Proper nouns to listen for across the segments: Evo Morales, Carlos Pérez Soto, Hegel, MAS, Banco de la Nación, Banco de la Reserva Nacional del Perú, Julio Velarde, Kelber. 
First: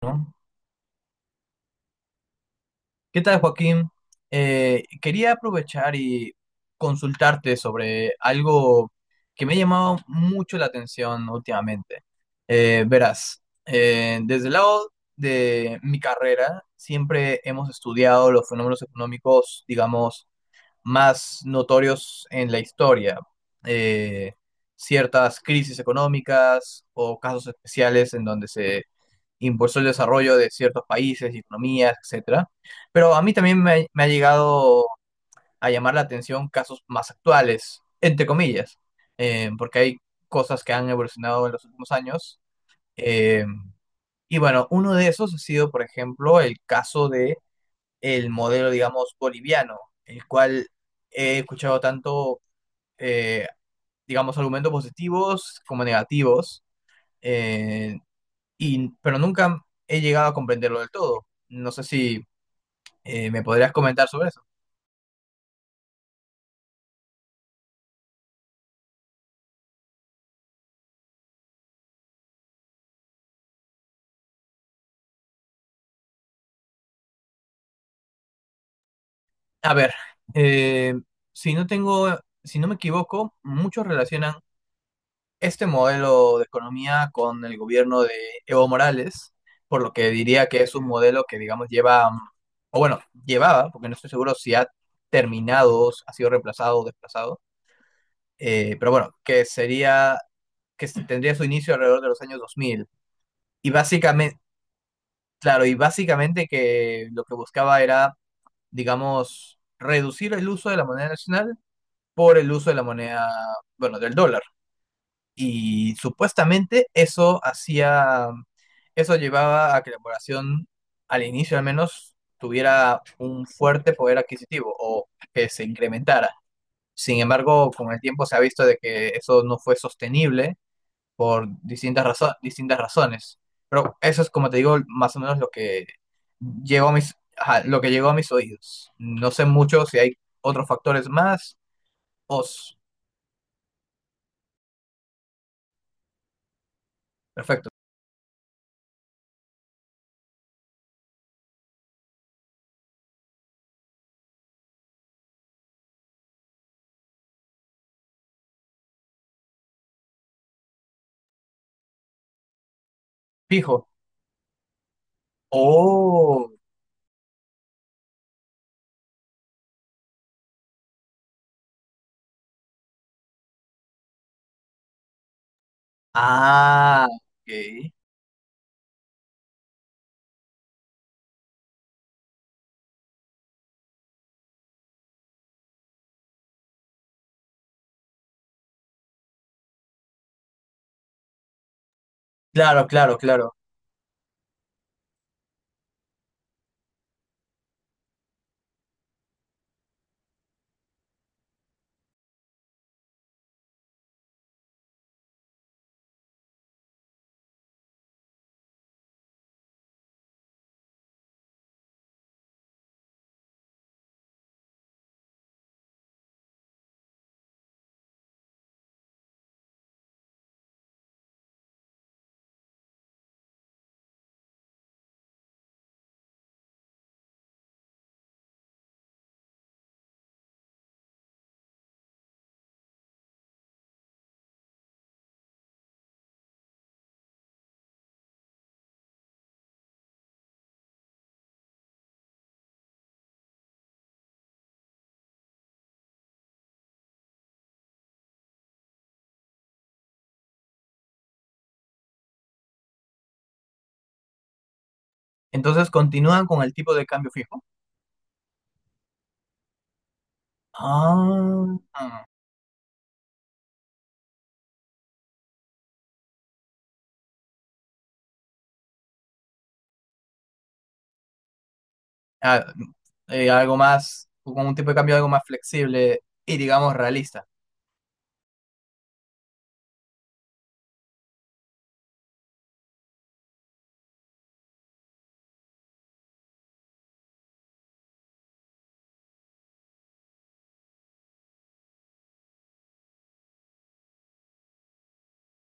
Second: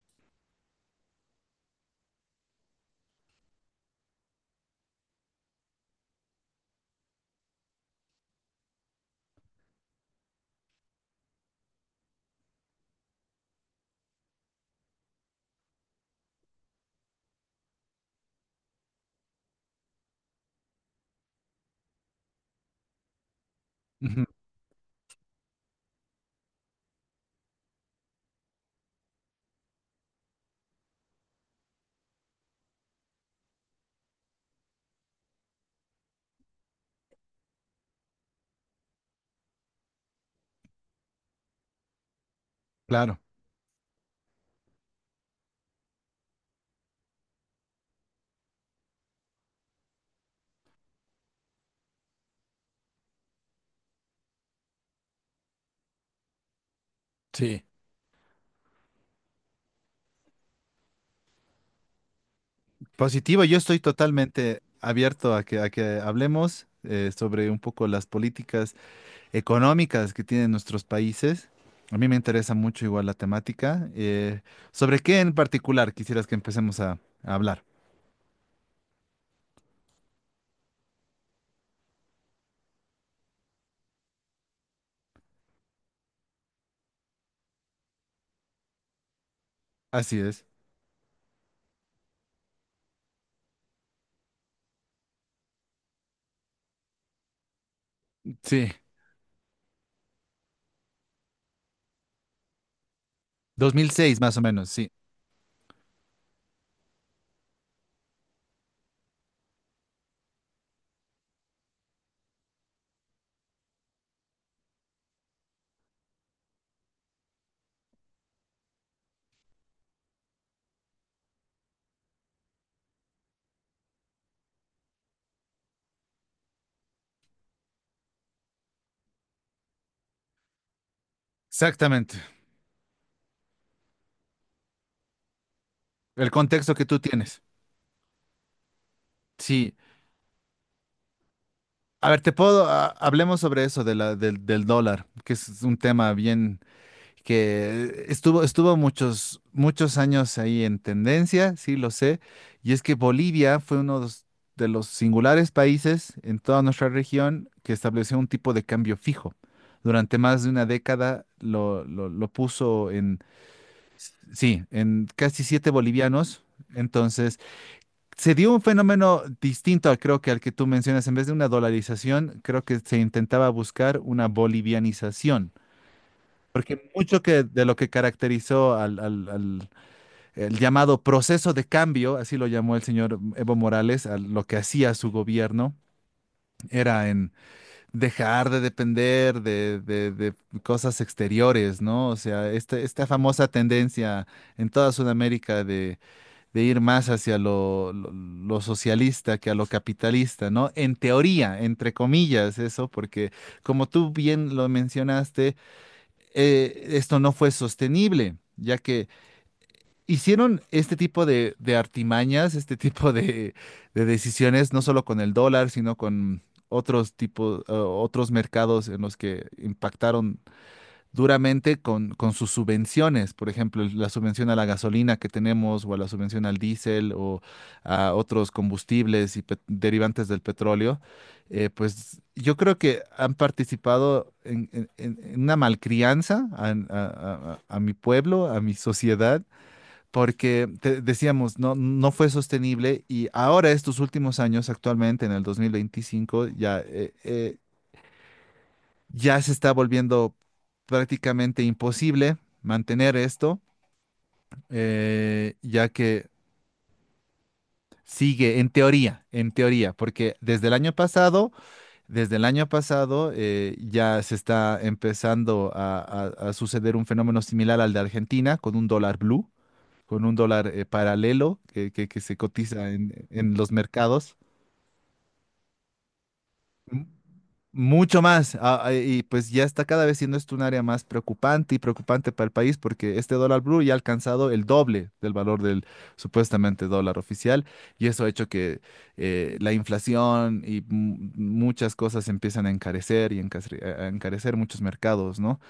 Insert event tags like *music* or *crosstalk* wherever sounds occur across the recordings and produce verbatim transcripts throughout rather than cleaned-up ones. ¿No? ¿Qué tal, Joaquín? Eh, quería aprovechar y consultarte sobre algo que me ha llamado mucho la atención últimamente. Eh, verás, eh, desde el lado de mi carrera, siempre hemos estudiado los fenómenos económicos, digamos, más notorios en la historia. Ujú, Eh, Ciertas crisis económicas o casos especiales en donde se impulsó el desarrollo de ciertos países, economías, etcétera. Pero a mí también me, ha me ha llegado a llamar la atención casos más actuales, entre comillas, eh, porque hay cosas que han evolucionado en los últimos años. Claro, eh, y bueno, uno de esos ha sido, por ejemplo, el caso de el modelo, digamos, boliviano, el cual he escuchado tanto, eh, digamos, argumentos positivos como negativos. sí. eh, y, pero nunca he llegado a comprenderlo del todo. No sé si eh, me Positivo, yo podrías estoy comentar sobre eso. totalmente abierto a que, a que hablemos, eh, sobre un poco las políticas económicas que tienen nuestros países. A mí me interesa mucho igual la temática. Eh, ¿sobre qué en particular quisieras que empecemos a, a hablar? A ver, eh, si no tengo, si no me equivoco, muchos relacionan este modelo de economía con el gobierno de Evo Morales, por lo que Así es. diría que es un modelo que, digamos, lleva, mm, o bueno, llevaba, porque no estoy seguro si ha terminado, si ha sido reemplazado o desplazado, Sí, eh, pero bueno, que sería, que se- tendría su inicio alrededor de los años dos mil. Y dos mil seis más básicamente, o menos, sí. Claro, y básicamente que lo que buscaba era, digamos, reducir el uso de la moneda nacional por el uso de la moneda, bueno, del dólar. Y supuestamente eso hacía, eso llevaba a que la población, al inicio al menos, tuviera un fuerte poder adquisitivo o que se incrementara. Sin embargo, con el tiempo se ha visto de que eso no fue sostenible por distintas, Exactamente. razo- distintas razones. Pero eso es, como te digo, más o menos lo que El contexto que llegó a tú mis, tienes. ajá, lo que llegó a mis oídos. No sé Sí. mucho si hay otros factores más. A ver, te puedo, Os, ah, hablemos sobre eso de la, del, del dólar, que es un tema bien perfecto. que estuvo, estuvo muchos, muchos años ahí en tendencia, sí lo sé, y es que Bolivia fue uno de los de los singulares países en toda nuestra región que estableció un tipo de cambio fijo. Durante más de una década lo, lo- lo puso en, Fijo. sí, en casi siete bolivianos. Oh, Entonces, se dio un fenómeno distinto, al- creo que al que tú mencionas. En vez de una dolarización, creo que se intentaba buscar una bolivianización. ah, Mucho que de lo ok. que caracterizó al, al- al- el llamado proceso de cambio, así lo llamó el señor Evo Morales, a lo que hacía su gobierno, era en dejar de depender de, de- de cosas exteriores, ¿no? O sea, Claro, este- esta claro, famosa claro. tendencia en toda Sudamérica de, de ir más hacia lo, lo- lo socialista que a lo capitalista, ¿no? En teoría, entre comillas, eso, porque como tú bien lo mencionaste, eh, esto no fue sostenible, ya que hicieron este tipo de, de artimañas, este tipo de, de decisiones, no solo con el dólar, sino con otros tipos, eh, otros mercados en los que impactaron duramente con, con sus subvenciones, por ejemplo, el- la subvención a la gasolina que tenemos o a la subvención al diésel o a otros combustibles y pet- derivantes del petróleo, eh, pues yo creo que han participado en, en- en- en una malcrianza a, a- a- a mi pueblo, a mi sociedad, porque te- decíamos, no, no fue sostenible y ahora estos últimos años, actualmente en el dos mil veinticinco, ya... eh, eh, ya se está volviendo prácticamente imposible mantener esto, eh, Entonces ya que continúan con el tipo de cambio fijo. sigue en teoría, en teoría, porque desde el año pasado, Ah, ah, desde el año pasado eh, ya se está empezando a, a- a suceder un fenómeno similar al de Argentina con un dólar blue, con un dólar eh, paralelo que, que- que se cotiza en eh, en algo los más, mercados. con un tipo de cambio algo más flexible y digamos realista. Mucho más. ah, ah, y pues ya está cada vez siendo esto un área más preocupante y preocupante para el país porque este dólar blue ya ha alcanzado el doble del valor del supuestamente dólar oficial y eso ha hecho que eh, la inflación y mu- muchas cosas empiezan a encarecer y encasre- a a encarecer muchos mercados, ¿no?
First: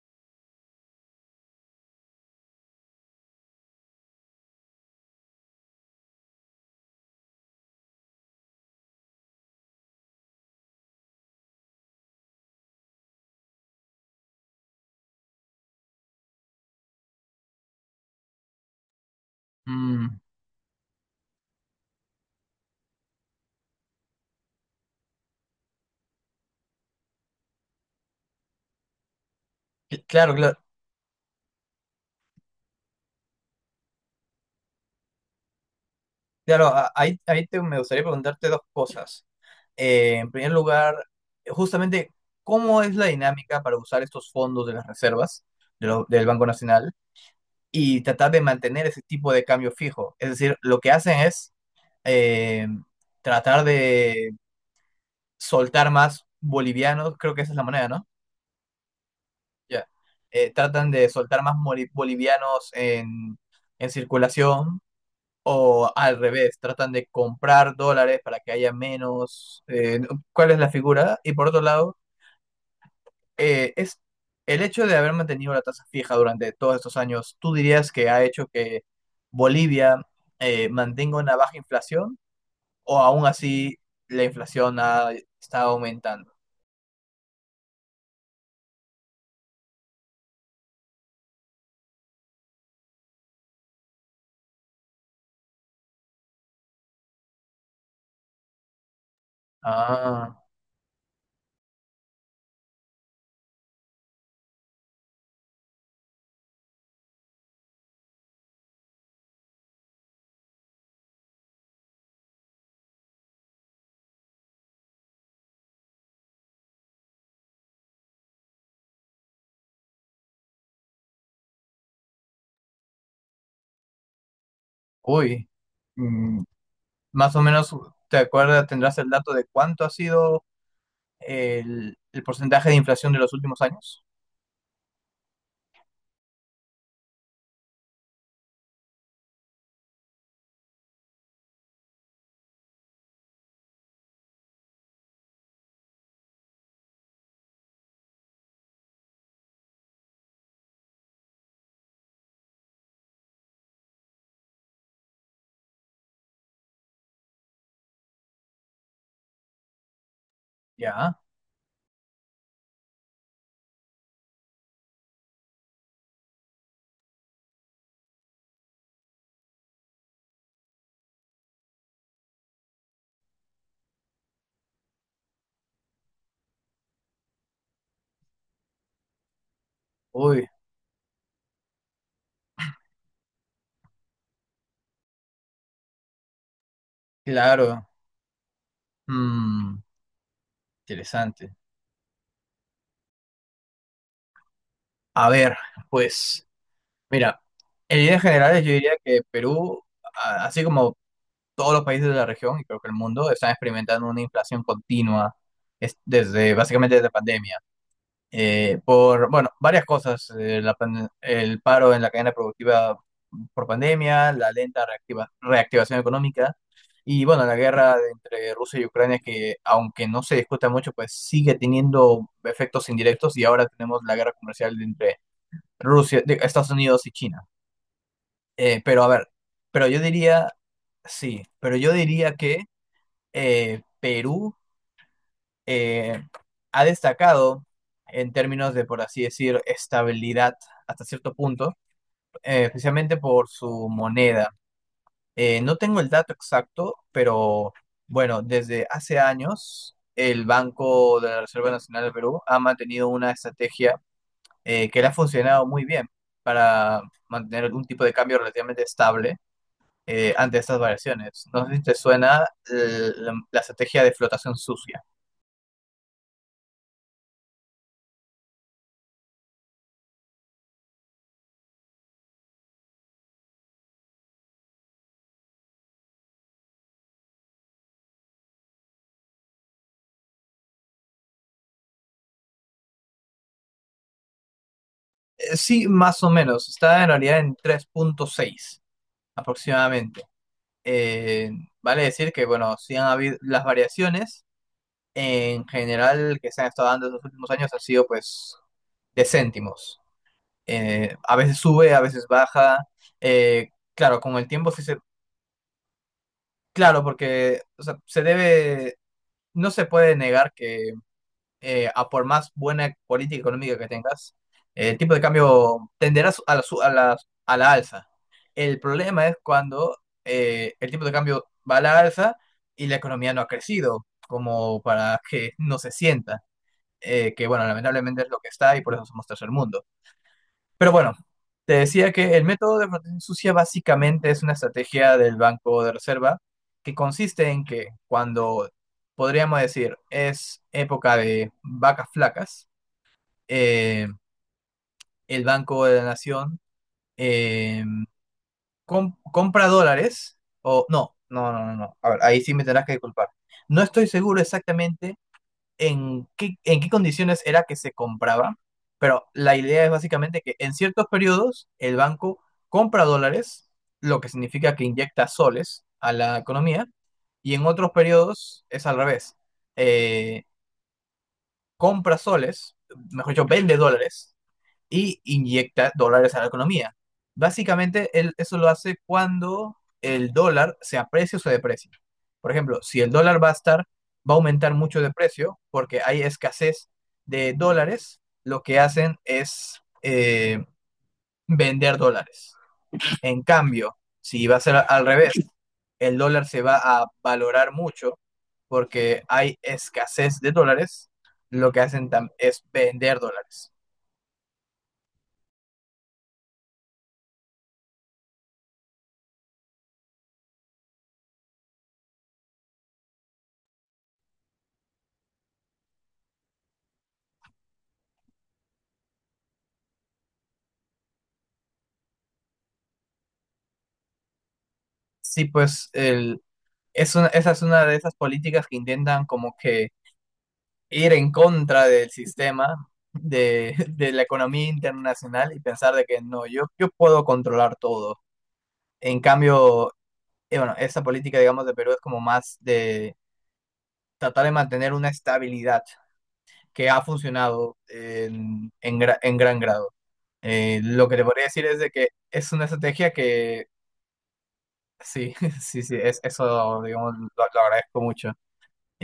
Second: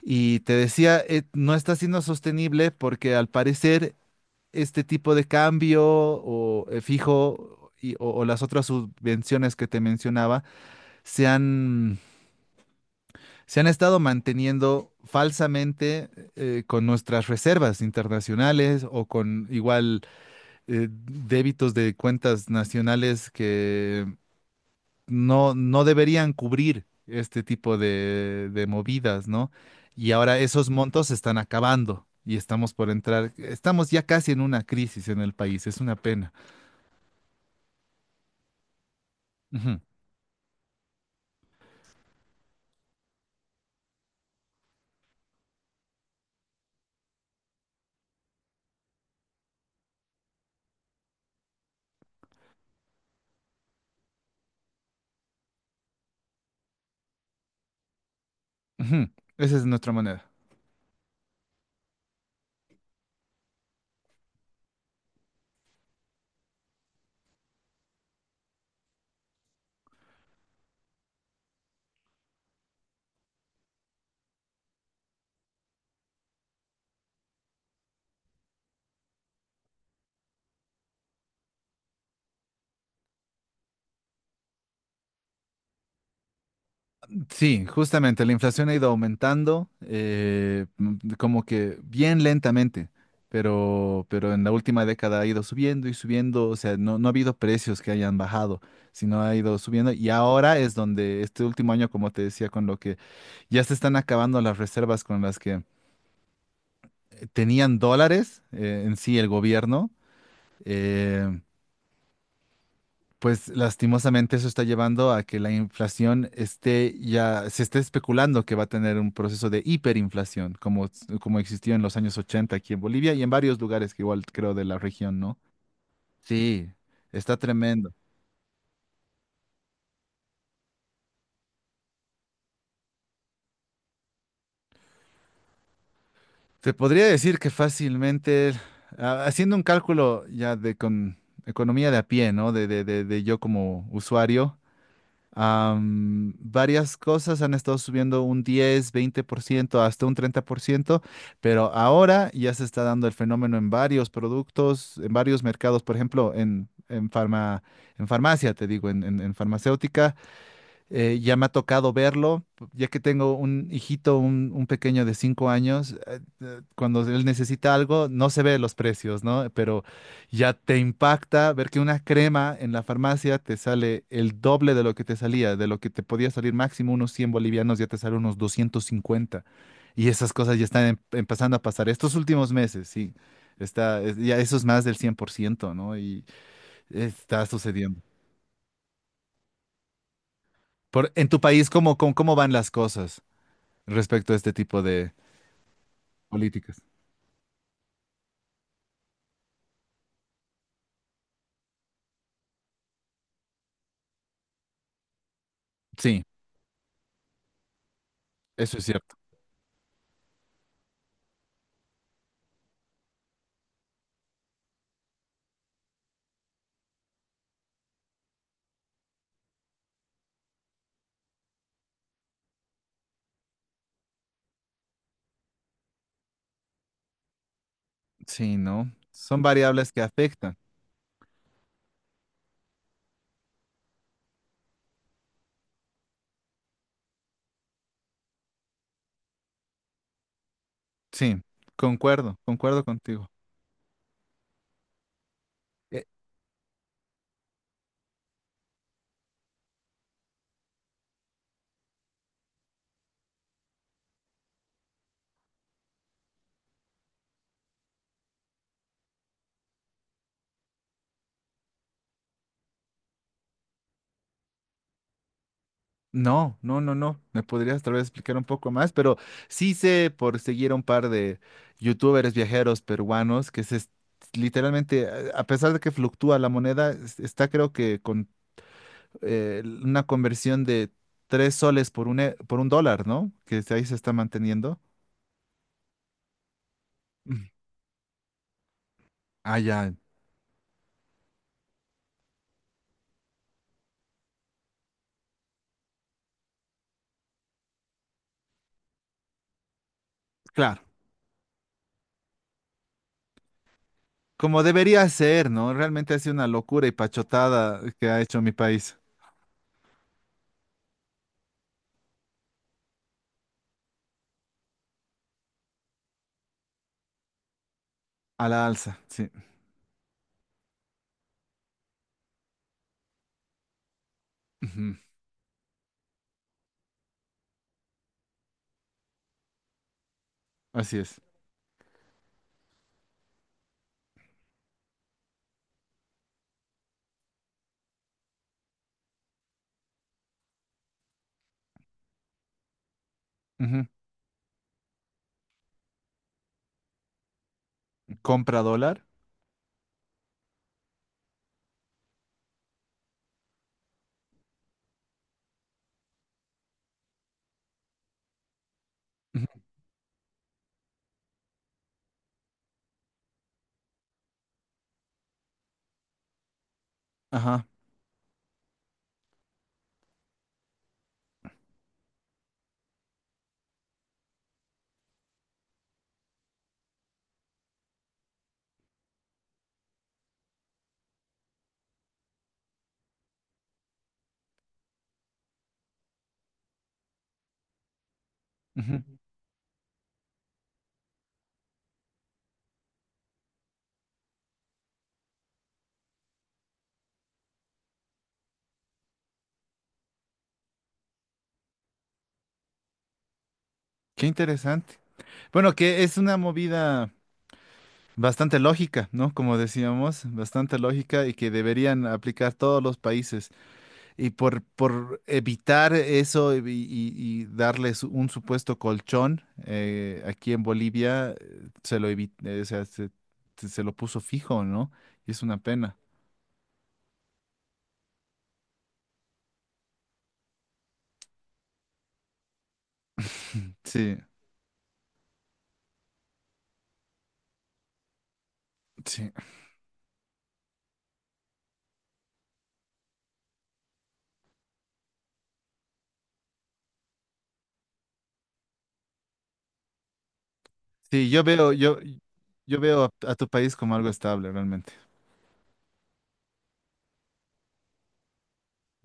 Y te decía, eh, no está siendo sostenible porque al parecer este tipo de cambio o eh, fijo y- o o las otras subvenciones que te mencionaba se han se han estado manteniendo falsamente eh, con nuestras reservas internacionales o con igual Mm, eh, débitos de cuentas nacionales que no, no deberían cubrir este tipo de, de movidas, ¿no? cl- Y claro, ahora claro. esos montos se están acabando y estamos por entrar, estamos ya casi en una crisis en el país, es una pena. Claro, a- ahí, ahí te- me gustaría preguntarte dos cosas. Ujú, Eh, en primer lugar, justamente, ¿cómo es la dinámica para usar estos fondos de las reservas de lo- del Banco Nacional y tratar de mantener ese tipo de cambio fijo? Es decir, lo que hacen es eh, tratar de soltar más bolivianos, creo que esa es la moneda, ¿no? ujú. Esa es Ya. nuestra manera. Eh, tratan de soltar más moli- bolivianos en, en, circulación. O al revés, tratan de comprar dólares para que haya menos. Eh, ¿cuál es la figura? Y por otro lado, eh, es el hecho de haber mantenido la tasa fija durante todos estos años. ¿Tú dirías que ha hecho que Bolivia eh, mantenga una baja inflación o aún así la inflación ha estado aumentando? Sí, justamente, la inflación ha ido aumentando, eh, m- como que bien lentamente, pero, pero en la última década ha ido subiendo y subiendo, o sea, no, no ha habido precios que hayan bajado, sino ha ido subiendo y Ah, ahora es donde este último año, como te decía, con lo que ya se están acabando las reservas con las que eh, tenían dólares eh, en sí el gobierno. eh, Pues lastimosamente eso está llevando a que la inflación esté ya, se esté especulando que va a tener un proceso de hiperinflación, como, como existió en los años ochenta aquí en Bolivia y en varios lugares que igual creo de la región, ¿no? uy. Mm, Sí, está Más o menos, tremendo. ¿te acuerdas? ¿Tendrás el dato de cuánto ha sido el, el porcentaje de inflación de los últimos años? Te podría decir que fácilmente, ah, haciendo un cálculo ya de con economía de a pie, ¿no? De, de, de, de yo como usuario, Am, varias cosas han estado subiendo un diez veinte por ciento hasta un treinta por ciento, pero ahora ya se está dando el fenómeno en varios productos, en varios mercados, por ejemplo, en, en, farma- en farmacia, te digo, en, en- en farmacéutica, Ya, eh, ya me ha tocado verlo, ya que tengo un hijito, un, un pequeño de cinco años, eh, eh, cuando él necesita algo, no se ve los precios, ¿no? Pero ya te impacta ver que una crema en la farmacia te sale el doble de lo que te salía, de lo que te podía salir máximo unos cien bolivianos, ya te sale unos doscientos cincuenta. Y esas uy. cosas ya están em- empezando a pasar estos últimos meses, sí. Está, es- ya eso es más del cien por ciento, ¿no? Y está Claro. sucediendo. Mm, Por, en tu Interesante. país, ¿cómo, cómo, cómo van las cosas respecto a este tipo de A ver, pues, políticas? mira, en líneas generales yo diría que Perú, a- así como todos los países de la región y creo que el mundo, están experimentando una inflación continua es- Sí, desde básicamente desde pandemia. eso eh, es cierto. Por, bueno, varias cosas, eh, la pan- el paro en la cadena productiva por pandemia, la lenta reactiva- reactivación económica y, bueno, la guerra de- entre Rusia y Ucrania que, aunque no se discuta mucho, pues sigue teniendo efectos indirectos y ahora tenemos la guerra comercial de entre Rusia, de Estados Unidos y China. Sí, Eh, ¿no? Pero a ver, Son pero variables yo que diría, afectan. sí, pero yo diría que eh, Perú eh, ha destacado en términos de, por así decir, estabilidad hasta cierto Sí, punto, concuerdo, eh, concuerdo especialmente contigo. por su moneda. Eh, no tengo Eh, el dato exacto, pero bueno, desde hace años el Banco de la Reserva Nacional del Perú ha mantenido una estrategia eh, que le ha funcionado muy bien para mantener algún tipo de cambio relativamente estable eh, ante estas variaciones. No sé si te suena eh, la la estrategia de flotación sucia. no, no, no, no. Me podrías tal vez explicar un poco más, pero sí sé por seguir a un par de youtubers viajeros peruanos que se es- literalmente, a a pesar de que fluctúa la moneda, es- está creo que con eh, una conversión de tres soles por un, e- por un dólar, ¿no? Que ahí se está manteniendo. Sí, más o menos. Está en realidad Mm. en tres punto seis, Ah, ya, aproximadamente. Eh, vale decir que, bueno, sí han habido las variaciones en general que se han estado dando en los últimos años han sido pues de céntimos. claro. Eh, a veces sube, a veces baja. Eh, claro, con el Como tiempo sí se. debería ser, ¿no? Realmente ha sido una locura y Claro, porque pachotada o sea, que ha se hecho mi debe. país. No se puede negar que eh, a por más buena política económica que tengas, el tipo de cambio tenderá a la, su- a la- a la alza. A la El alza, problema sí. es cuando eh, el tipo de cambio va a la alza y la economía no ha crecido, como Ujú, para que no se sienta, eh, que bueno, lamentablemente es lo que está y por eso somos tercer mundo. Pero así bueno, es. te decía que el método de protección sucia básicamente es una estrategia del Banco de Reserva que consiste en que cuando podríamos decir es época de vacas flacas, Ujú. eh, el Banco de la Nación eh, Compra dólar. com- compra dólares o no, no, no, no, no. A ver, ahí sí me tendrás que disculpar. No estoy seguro exactamente en qué, en qué condiciones era que se compraba, pero Ujú, la idea es básicamente que en ciertos periodos el banco compra dólares, lo que significa que inyecta soles a la economía, y ajá. en otros periodos es al revés. Eh, Compra soles, mejor dicho, vende dólares y inyecta dólares a la economía. Básicamente, él eso lo hace cuando el dólar se aprecia o se deprecia. Por ejemplo, si el dólar va a estar, va a aumentar mucho de precio porque hay escasez de dólares, lo que Ujú. hacen es eh, vender dólares. En cambio, si va a ser al revés, el dólar se va a valorar mucho porque hay escasez de dólares, lo que hacen tam- es vender dólares. Qué interesante. Bueno, que es una movida bastante lógica, ¿no? Como decíamos, bastante lógica y que deberían aplicar todos los países. Y por, por evitar eso y, y- y darles un supuesto colchón eh, aquí en Bolivia, eh, se lo evi- eh, o sea, se, se- se lo puso fijo, ¿no? Y es Sí. una pues pena. el, Es una, esa es una de esas políticas que intentan como que ir en contra del sistema de, *laughs* de Sí, la economía internacional y pensar de que no, yo, yo puedo controlar todo. En sí. cambio, eh, bueno, esa política, digamos, de Perú es como más de tratar de mantener una estabilidad que ha funcionado en, en, gra- en gran grado. Eh, lo que te Sí, yo podría decir veo, es de yo, que es una yo veo a, estrategia a tu que país como algo estable, realmente. sí, *laughs* sí, sí, es, eso, digamos, lo lo agradezco mucho.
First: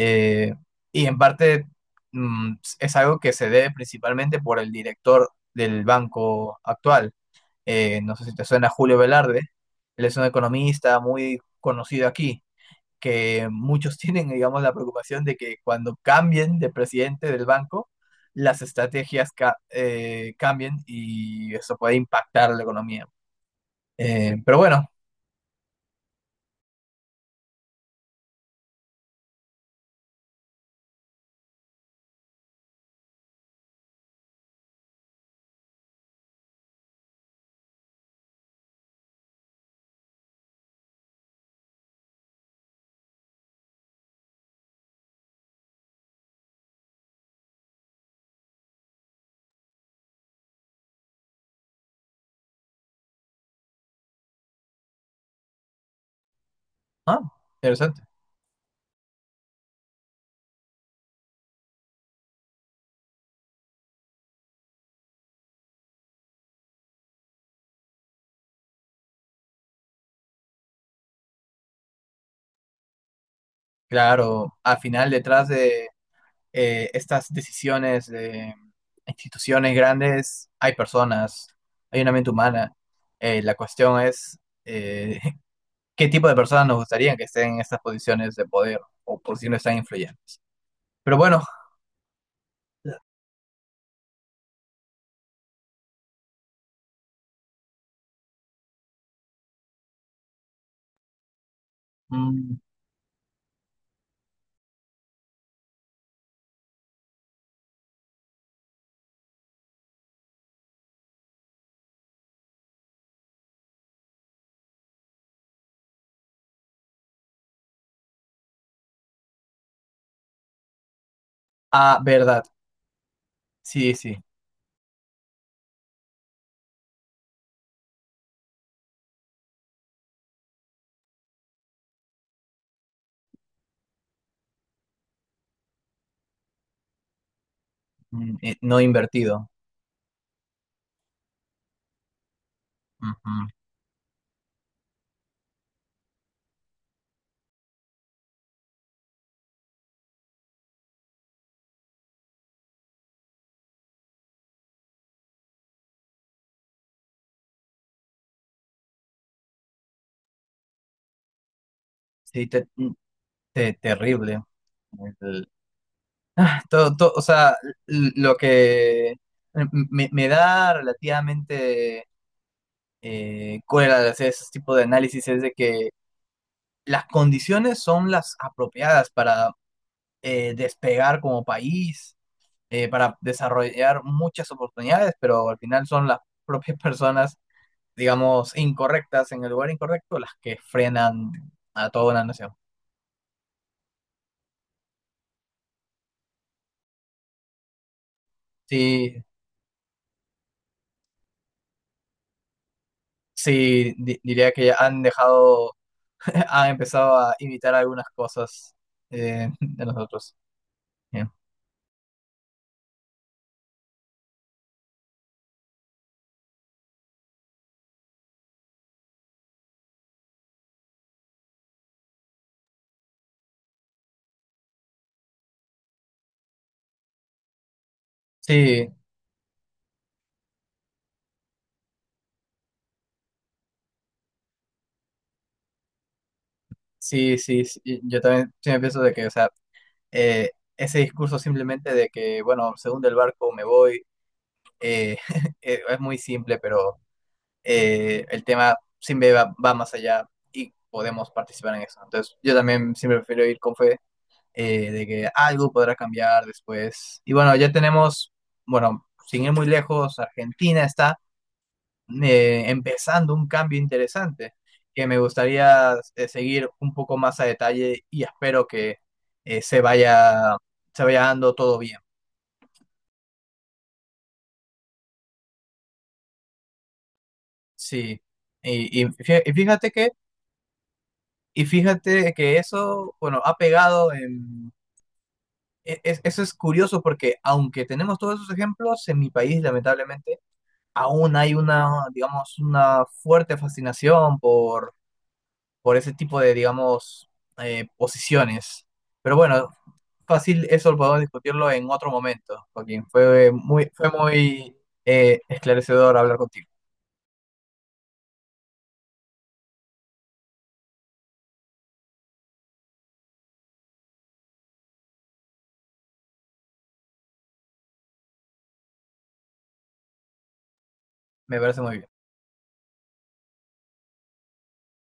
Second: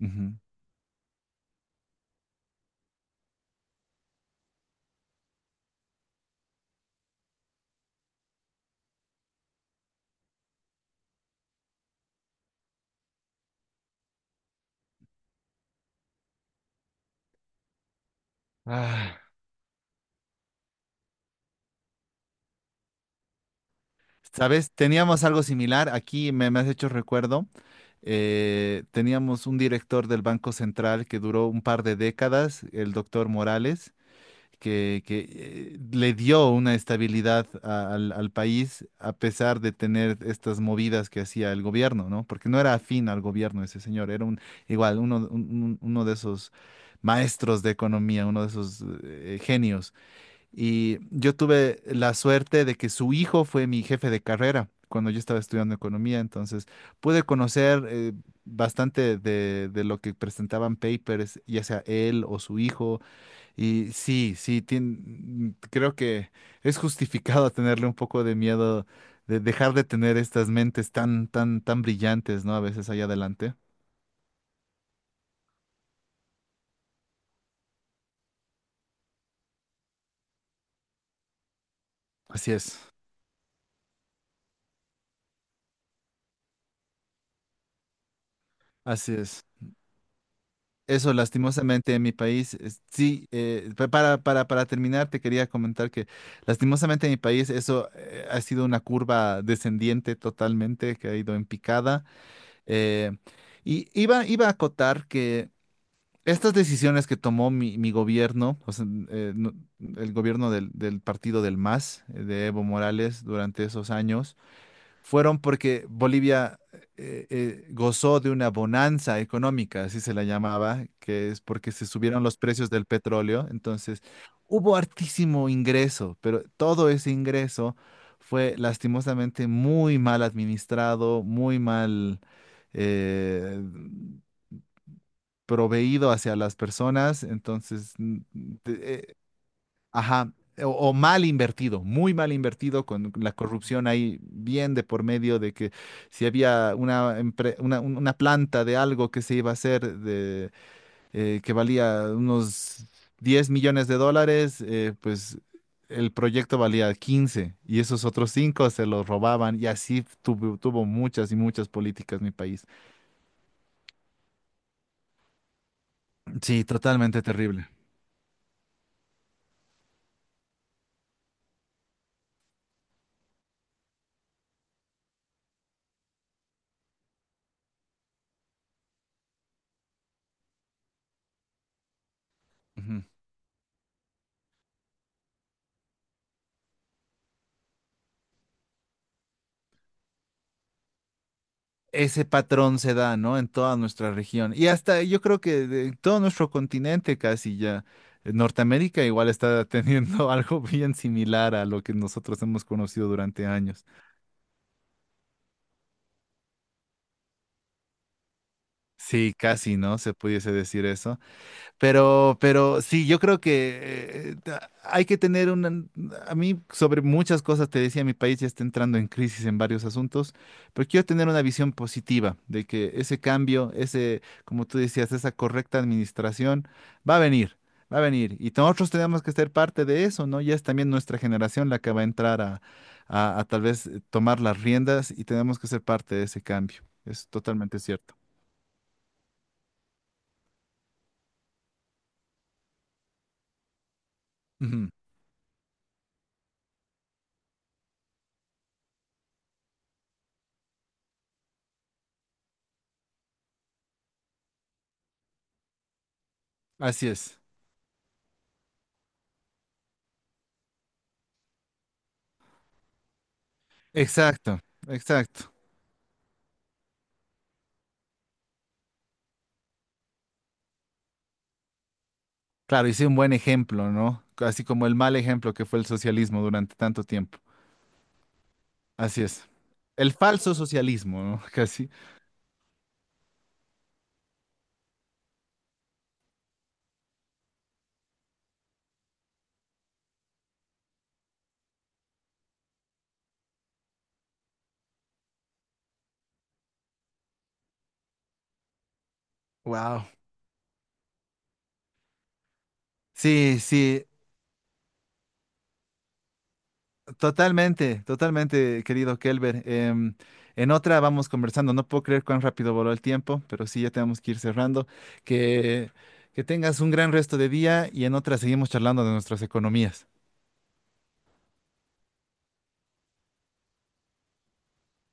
Ujú. y en parte mm, es algo que se debe principalmente por el director del banco actual. Eh, no sé si te suena Julio Velarde. Él es un economista muy conocido aquí, que muchos *laughs* tienen, digamos, la preocupación de que cuando cambien de presidente del banco, las Ah, estrategias ca- eh, cambien y eso puede impactar la economía. Eh, pero ¿sabes? bueno, Teníamos algo similar. Aquí me, me has hecho recuerdo. eh, teníamos un director del Banco Central que duró un par de décadas, el doctor Morales que, que, eh, le dio una estabilidad a- al, al país a pesar de tener estas movidas que hacía el gobierno, ¿no? Porque no era afín al gobierno ese señor, era un igual, uno, un- un- uno de esos maestros de economía, uno de esos eh, genios. Y yo tuve la suerte de que su hijo fue mi jefe de carrera cuando yo estaba estudiando economía, entonces ah, pude conocer. interesante. eh, Bastante de, de lo que presentaban papers, ya sea él o su hijo, y sí, sí, tien- creo que es justificado tenerle un poco de miedo de dejar de tener estas mentes tan, tan, tan brillantes, ¿no? A veces allá adelante. Claro, al final detrás de eh, estas decisiones de instituciones grandes, hay personas, hay una mente Así humana. es, Eh, la cuestión es eh, *laughs* qué tipo de personas nos gustaría que estén en estas posiciones de poder así o es. posiciones tan influyentes. Eso, Pero bueno, lastimosamente, en mi país, es- sí, eh, pa- para, para, para terminar, te quería comentar que lastimosamente en mi país eso eh, ha sido una curva descendiente totalmente, que ha ido en picada. mm, Eh, y iba, iba a acotar que estas decisiones que tomó mi, mi gobierno, o sea, eh, no- el gobierno del, del partido del MAS, eh, de Evo Morales, durante esos años, fueron porque Bolivia eh, eh, gozó de una bonanza económica, así se la llamaba, que es porque se ah, subieron los verdad, precios del petróleo. sí, Entonces, sí, hubo hartísimo ingreso, pero todo ese ingreso fue lastimosamente muy mal administrado, muy mal eh, proveído hacia las personas, entonces, mm, mm, eh, no de- eh, invertido. ajá, eh, o, o mal invertido, muy mal invertido, con la Ujú. corrupción ahí bien de por medio de que si había una, empre- una, un- una planta de algo que se iba a hacer de, eh, que valía unos diez millones de dólares, eh, pues. El proyecto valía quince y esos otros cinco se los robaban y así tuvo, tuvo muchas y muchas políticas mi Sí, país. te- mm, te- terrible. El- Sí, todo, todo- o totalmente sea, terrible. l- lo que mm, me, me da relativamente eh, con el hacer ese tipo de análisis es de que las condiciones son las apropiadas para eh, despegar como país, eh, Ujú. para desarrollar muchas oportunidades, pero al final son las propias *laughs* personas, digamos, incorrectas en el lugar incorrecto las que frenan a toda Ese una nación. patrón se da, ¿no? En toda nuestra región. Y hasta yo creo que de todo nuestro continente casi ya. Eh, Norteamérica Sí, igual está teniendo *laughs* algo bien similar a lo que nosotros hemos conocido durante años. sí, di- diría que han dejado, *laughs* han empezado a imitar algunas cosas Sí, eh, casi, de ¿no? Se nosotros. pudiese decir eso. Bien. Pero, pero sí, yo creo que eh, ta- hay que tener una. A mí sobre muchas cosas, te decía, mi país ya está entrando en crisis en varios asuntos, pero quiero tener una visión positiva de que ese cambio, ese, como tú decías, esa correcta administración va a venir, va a venir. Y nosotros Sí, tenemos que ser parte de eso, ¿no? Ya es también nuestra generación la que va a entrar a, a, a tal vez eh, tomar las riendas y tenemos que ser parte de ese cambio. Es sí, sí, totalmente sí, cierto. yo también sí me pienso de que, o sea, eh, ese discurso simplemente de que, bueno, se hunde el barco, me voy, Ujú, eh, *laughs* eh, es muy simple, pero eh, el tema siempre va, va más allá y podemos participar en eso. Entonces, yo también siempre prefiero ir con fe eh, de que algo podrá cambiar así después. Y es. bueno, ya tenemos, bueno, sin ir muy lejos, Argentina está eh, empezando un cambio interesante Exacto, que me exacto. gustaría eh, seguir un poco más a detalle y espero que eh, se vaya, se vaya dando todo bien. Claro, hice un buen ejemplo, ¿no? Así como el mal ejemplo que fue el socialismo durante tanto tiempo. Sí, y, y Así fí- es. y fíjate que, El falso socialismo, ¿no? *laughs* y Casi. fíjate que eso, bueno, ha pegado en. e- es- Eso es curioso porque aunque tenemos todos esos ejemplos, en mi país lamentablemente aún hay una, digamos, una fuerte fascinación por, por ese tipo de, digamos, eh, posiciones. Pero bueno, Wow. fácil, eso podemos discutirlo en otro momento, Joaquín. Fue Sí, muy, sí, fue muy eh, esclarecedor hablar contigo. totalmente, totalmente, querido Kelber. Em, en otra vamos conversando. No puedo creer cuán rápido voló el tiempo, pero sí, ya tenemos que ir cerrando. Que, que tengas un gran resto de día y en otra seguimos charlando de nuestras economías. Me parece muy bien.